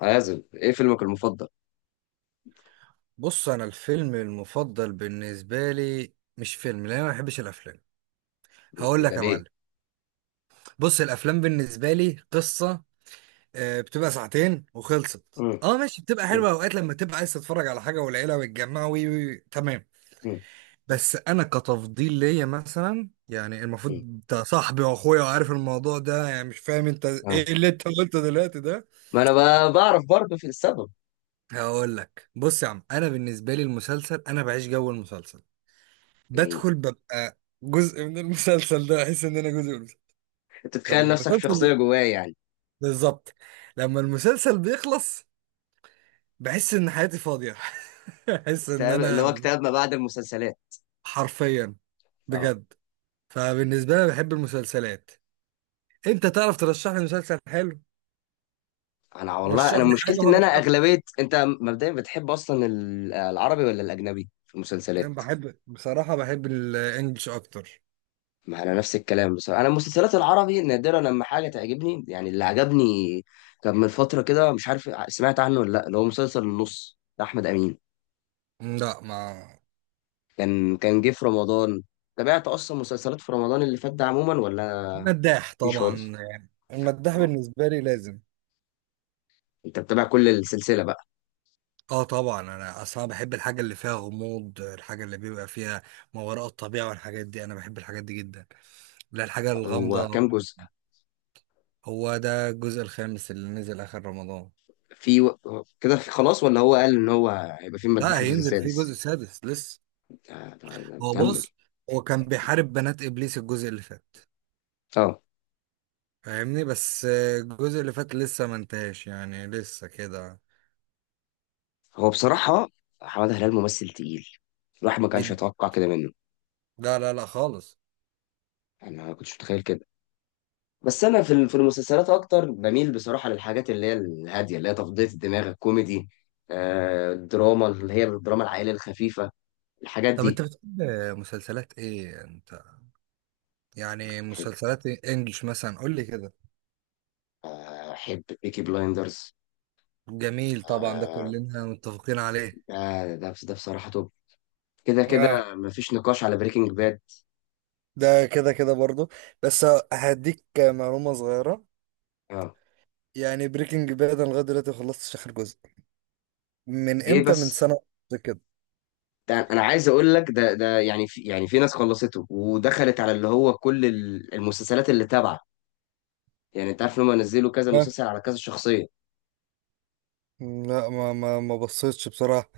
عازب، ايه فيلمك المفضل؟ بص، انا الفيلم المفضل بالنسبه لي مش فيلم، لان انا ما بحبش الافلام. هقول إيه ده، لك يا معلم. ليه؟ بص، الافلام بالنسبه لي قصه. بتبقى ساعتين وخلصت. مم. اه، ماشي. بتبقى مم. حلوه اوقات لما تبقى عايز تتفرج على حاجه والعيله ويتجمعوا، وي وي وي، تمام. مم. بس انا كتفضيل ليا مثلا، يعني المفروض مم. انت صاحبي واخويا وعارف الموضوع ده، يعني مش فاهم انت آه. ايه اللي انت قلته دلوقتي ده. ما انا بعرف برضه في السبب. هقول لك، بص يا عم، انا بالنسبه لي المسلسل انا بعيش جو المسلسل. يعني بدخل ببقى جزء من المسلسل، ده احس ان انا جزء من المسلسل. انت تتخيل لما نفسك في شخصيه المسلسل جواه يعني. بالظبط. لما المسلسل بيخلص بحس ان حياتي فاضية احس ان كتاب اللي انا هو كتاب ما بعد المسلسلات. حرفيا، اه بجد. فبالنسبة لي بحب المسلسلات. انت تعرف ترشح لي مسلسل حلو؟ انا والله رشح انا لي حاجة مشكلتي ان انا وهرشحها. اغلبيه، انت مبدئيا بتحب اصلا العربي ولا الاجنبي في انا المسلسلات؟ بحب بصراحة، بحب الانجليش اكتر. ما انا نفس الكلام بصراحه، انا المسلسلات العربي نادرا لما حاجه تعجبني، يعني اللي عجبني كان من فتره كده، مش عارف سمعت عنه ولا لا، اللي هو مسلسل النص بتاع احمد امين، لا ما كان جه في رمضان. تابعت اصلا مسلسلات في رمضان اللي فات ده عموما ولا مداح مفيش خالص؟ طبعا. يعني المداح بالنسبة لي لازم. انت بتابع كل السلسله بقى؟ اه طبعا، انا اصلا بحب الحاجه اللي فيها غموض، الحاجه اللي بيبقى فيها ما وراء الطبيعه والحاجات دي، انا بحب الحاجات دي جدا. لا، الحاجه هو الغامضه. كام جزء؟ هو ده الجزء الخامس اللي نزل اخر رمضان. في و... كده في خلاص ولا هو قال ان هو هيبقى في مداح لا، الجزء هينزل فيه جزء السادس؟ سادس لسه. آه، طب هو كمل. بص هو كان بيحارب بنات ابليس الجزء اللي فات. اه، فاهمني. بس الجزء اللي فات لسه ما انتهاش، يعني لسه كده. هو بصراحه حماده هلال ممثل تقيل، الواحد ما كانش جد، يتوقع كده منه. لا لا لا خالص. انا ما كنتش متخيل كده. بس انا في في المسلسلات اكتر بميل بصراحه للحاجات اللي هي الهاديه، اللي هي تفضيه الدماغ، الكوميدي، آه، الدراما اللي هي الدراما العائليه الخفيفه، الحاجات طب انت دي. بتحب مسلسلات ايه انت؟ يعني احب، مسلسلات انجلش مثلا، قول لي كده. احب بيكي بلايندرز. جميل طبعا، ده آه، كلنا متفقين عليه. ده ده بصراحة توب. كده اه، كده مفيش نقاش على بريكنج باد. ده كده كده برضو. بس هديك معلومة صغيرة. اه. يعني بريكنج باد انا لغاية دلوقتي خلصتش آخر جزء. من ايه امتى؟ من بس، سنة ونص كده. ده انا عايز اقول لك، ده يعني في، يعني في ناس خلصته ودخلت على اللي هو كل المسلسلات اللي تابعه، يعني انت عارف ان هم نزلوا كذا آه. مسلسل على كذا شخصية. لا، ما بصيتش بصراحة.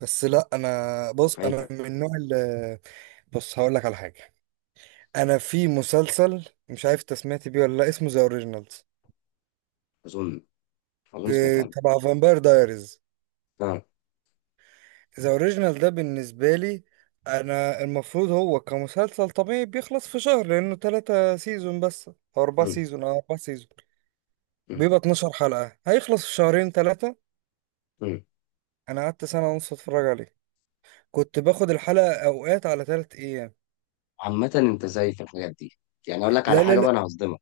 بس لا، انا بص، انا فايتك. من النوع اللي... بص هقول لك على حاجة. انا في مسلسل مش عارف انت سمعت بيه ولا لا، اسمه ذا اوريجينالز، اظن، اظن سمعت عنه. تبع فامباير دايريز. اه. ذا اوريجينال ده بالنسبة لي، انا المفروض هو كمسلسل طبيعي بيخلص في شهر، لانه 3 سيزون بس او اربعة مم. سيزون او 4 سيزون مم. بيبقى 12 حلقة، هيخلص في شهرين تلاتة. مم. انا قعدت سنة ونص اتفرج عليه. كنت باخد الحلقة اوقات على 3 ايام. عامة انت زي في الحاجات دي، يعني اقول لك على لا لا حاجة لا، بقى، انا هصدمك.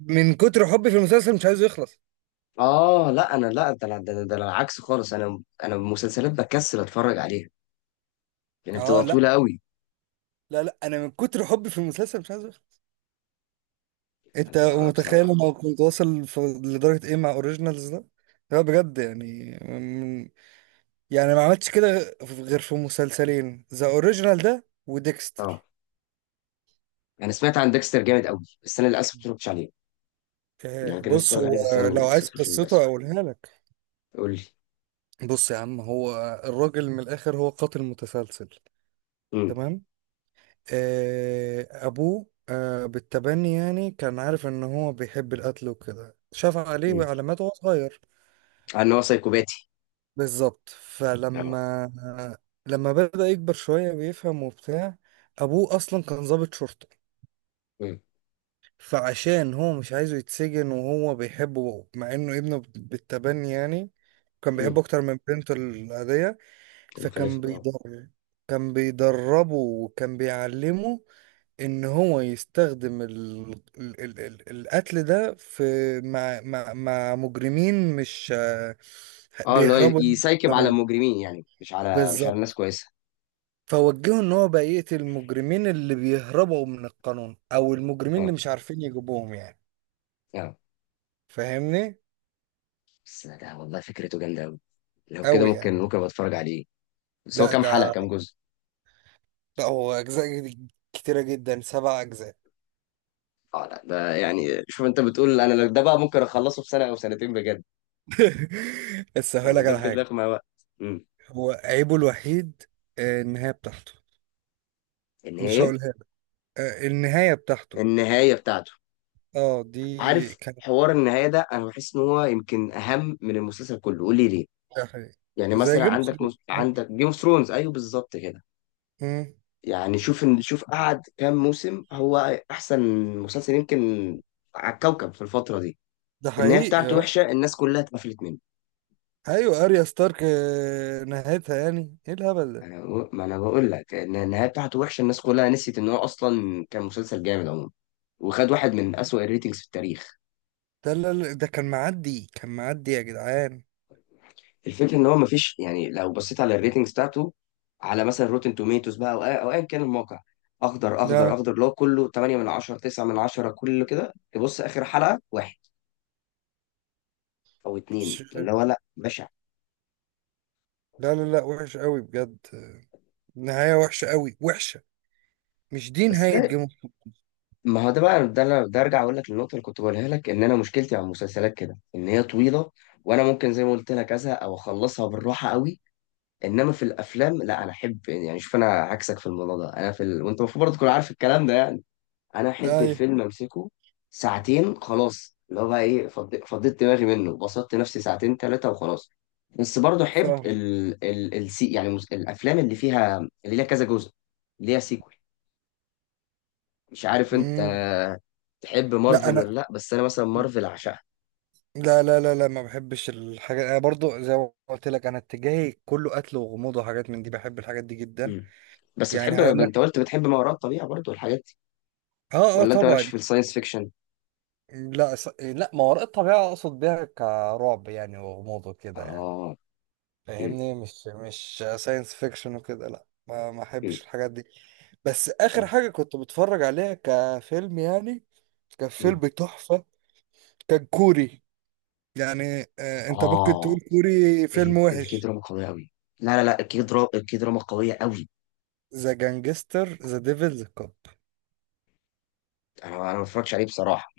من كتر حبي في المسلسل مش عايزه يخلص. اه لا، انا لا، ده أنا العكس خالص، انا المسلسلات بكسل اتفرج عليها لان اه بتبقى لا، طويله قوي. لا لا انا من كتر حبي في المسلسل مش عايزه يخلص. انت انا متخيل بصراحه، انا كنت واصل في- لدرجة ايه مع اوريجينالز ده؟ لا بجد يعني، يعني ما عملتش كده غير في مسلسلين، ذا اوريجينال ده اه وديكستر. انا سمعت عن ديكستر جامد قوي، بس انا للاسف ما اتفرجتش عليه. يعني أنا آه، كان نفسي بص اتفرج عليه بس هو انا لو لسه ما عايز اتفرجتش عليه للاسف. قصته اقولها لك. قول لي. بص يا عم، هو الراجل من الاخر هو قاتل متسلسل، امم. تمام. ابوه بالتبني، يعني كان عارف ان هو بيحب القتل وكده، شاف عليه امم، علامات وهو صغير. عن ان هو سايكوباتي. بالظبط. اه. لما بدأ يكبر شوية بيفهم وبتاع، ابوه اصلا كان ضابط شرطة. امم. فعشان هو مش عايزه يتسجن وهو بيحبه مع انه ابنه بالتبني، يعني كان امم. بيحبه اكتر من بنته العادية. كان فكان مخلف اه. بيضر كان بيدربه وكان بيعلمه ان هو يستخدم القتل ده في مع مجرمين، مش اه، اللي هو بيهربوا من يسايكب على القانون. المجرمين، يعني مش على، مش على الناس بالظبط. كويسه. فوجهه ان هو بقى يقتل المجرمين اللي بيهربوا من القانون، او المجرمين اللي اه. مش عارفين يجيبوهم يعني، اه. فاهمني. بس ده والله فكرته جامده قوي، لو كده قوي ممكن، يعني. ممكن أبقى اتفرج عليه. بس هو لا كام حلقه، ده كام جزء؟ لا هو اجزاء كتيره جدا، 7 اجزاء. اه لا ده يعني، شوف انت بتقول، انا لو ده بقى ممكن اخلصه في سنه او سنتين بجد. بس هقول يعني لك ده على بجد حاجه. هياخد معايا وقت. امم. هو عيبه الوحيد النهايه بتاعته. ان مش هي، هقولها لك. النهايه بتاعته، النهايه بتاعته. اه دي عارف كانت... حوار النهايه ده، انا بحس ان هو يمكن اهم من المسلسل كله. قول لي ليه. ده حقيقي. يعني زي مثلا جيم اوف عندك ثرونز. عندك جيم اوف ثرونز، ايوه بالظبط كده. مم. يعني شوف، ان شوف قعد كام موسم، هو احسن مسلسل يمكن على الكوكب في الفتره دي. ده النهايه حقيقي بتاعته اه. وحشه، الناس كلها اتقفلت منه. ايوه اريا ستارك، نهايتها يعني ايه الهبل ده. انا بقو- ما انا بقول لك ان النهايه بتاعته وحشه، الناس كلها نسيت ان هو اصلا كان مسلسل جامد عموما، وخد واحد من اسوأ الريتنجز في التاريخ. ده لا لا، ده كان معدي كان معدي يا جدعان. الفكره ان هو ما فيش، يعني لو بصيت على الريتنجز بتاعته على مثلا روتن توميتوز بقى، او او ايا كان الموقع، اخضر اخضر لا اخضر، اللي هو كله 8 من 10، 9 من 10، كله كده، تبص اخر حلقه واحد او اتنين مش- اللي هو، لا بشع. لا لا لا، وحش قوي بجد، نهايه وحشه قوي، وحشه. مش دي بس نهاية ده، جيم اوف ثرونز. ما هو ده بقى، ده ارجع اقول لك النقطه اللي كنت بقولها لك، ان انا مشكلتي مع المسلسلات كده ان هي طويله، وانا ممكن زي ما قلت لك ازهق او اخلصها بالراحه قوي. انما في الافلام لا، انا احب، يعني شوف انا عكسك في الموضوع ده، انا في ال...، وانت المفروض برضه تكون عارف الكلام ده يعني، انا احب ايوه. الفيلم امسكه ساعتين خلاص، اللي هو بقى ايه، فضيت دماغي منه، بسطت نفسي ساعتين ثلاثه وخلاص. بس برضه احب فاهم. ال... ال... السي... يعني الافلام اللي فيها، اللي ليها كذا جزء، اللي ليها سيكوال. مش عارف انت مم. تحب لا مارفل انا، ولا لا، بس انا مثلا مارفل عشقها. لا لا لا لا ما بحبش الحاجات. انا برضو زي ما قلت لك، انا اتجاهي كله قتل وغموض وحاجات من دي، بحب الحاجات دي جدا. مم. بس يعني بتحب، هقول انت لك، قلت بتحب ما وراء الطبيعه برضه والحاجات دي، اه اه ولا انت مالكش طبعا. في الساينس فيكشن؟ لا، ما وراء الطبيعة اقصد بيها كرعب يعني، وغموض وكده يعني. اه. مم. فاهمني، مش ساينس فيكشن وكده، لا ما مم. احبش الحاجات دي. بس اخر مم. حاجة كنت بتفرج عليها كفيلم يعني، كان فيلم مم. تحفة. كان كوري. يعني انت ممكن تقول اه، كوري فيلم الكي وحش. دراما قوية قوي. لا لا لا، الكي دراما، الكي دراما قوية قوي. ذا جانجستر ذا ديفلز كاب. انا ما بتفرجش عليه بصراحة.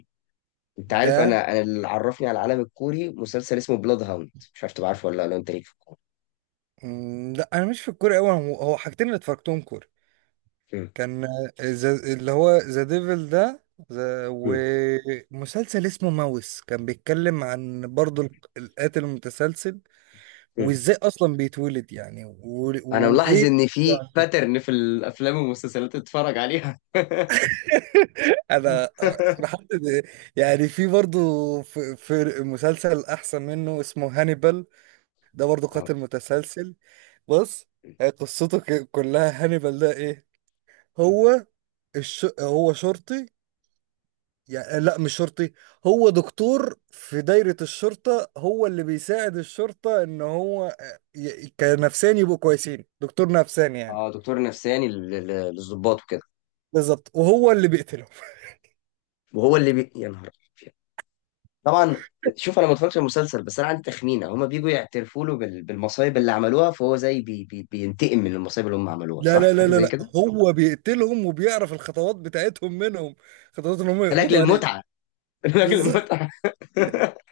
انت عارف ده انا، انا اللي عرفني على العالم الكوري مسلسل اسمه بلاد هاوند، مش عارف تبقى عارفه ولا لا، انت ليك في الكوري؟ مم، لا انا مش في الكوري قوي. هو حاجتين اللي اتفرجتهم كوري، مم. كان اللي هو ذا ديفل ده. مم. ومسلسل اسمه ماوس كان بيتكلم عن برضه القاتل المتسلسل. مم. وازاي اصلا بيتولد، يعني انا ملاحظ وايه. ان في يعني باترن في الافلام والمسلسلات اللي اتفرج عليها. انا بحدد. يعني في برضه، في مسلسل احسن منه اسمه هانيبال، ده برضه اه. قاتل متسلسل. بص، هي قصته كلها. هانيبال ده ايه؟ هو هو شرطي. يعني لا مش شرطي، هو دكتور في دايرة الشرطة، هو اللي بيساعد الشرطة ان هو كنفساني يبقوا كويسين، دكتور نفساني يعني. اه، دكتور نفساني للضباط وكده. بالظبط. وهو اللي بيقتلهم. وهو اللي بي...، يا نهار أبيض. طبعا. شوف انا ما اتفرجتش على المسلسل، بس انا عندي تخمينه، هما بيجوا يعترفوا له بالمصايب اللي عملوها، فهو زي بي بينتقم من المصايب اللي هم عملوها، لا صح؟ لا لا حاجه لا زي لا، كده؟ هو بيقتلهم وبيعرف الخطوات بتاعتهم منهم، خطوات ان هم لاجل يقبضوا المتعه. لاجل عليه. المتعه.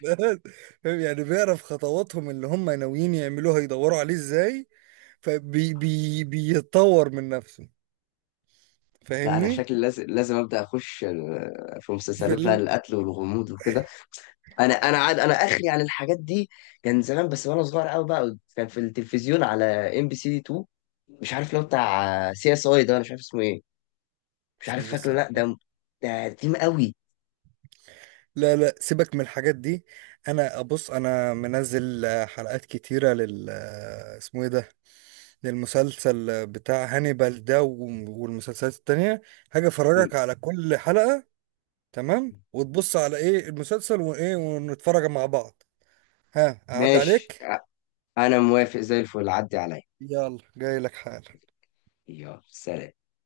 فاهم، يعني بيعرف خطواتهم اللي هم ناويين يعملوها يدوروا عليه ازاي، فبي بي بيتطور من نفسه. لا انا فاهمني. شكلي لازم، لازم ابدا اخش في في مسلسلات بقى ال القتل والغموض وكده. انا عاد انا اخري عن الحاجات دي. كان زمان بس وانا صغير قوي بقى، كان في التلفزيون على ام بي سي 2، مش عارف لو بتاع سي اس اي ده، انا مش عارف اسمه ايه، مش سي عارف اس فاكره ار. لا ده، ده قديم قوي. لا لا، سيبك من الحاجات دي. انا ابص، انا منزل حلقات كتيرة لل اسمه ايه ده، للمسلسل بتاع هانيبال ده، والمسلسلات التانية. هاجي افرجك على كل حلقة، تمام، وتبص على ايه المسلسل وايه، ونتفرج مع بعض. ها اعد ماشي، عليك. انا موافق زي الفل، عدي عليا. يلا جاي لك حالا. يلا سلام.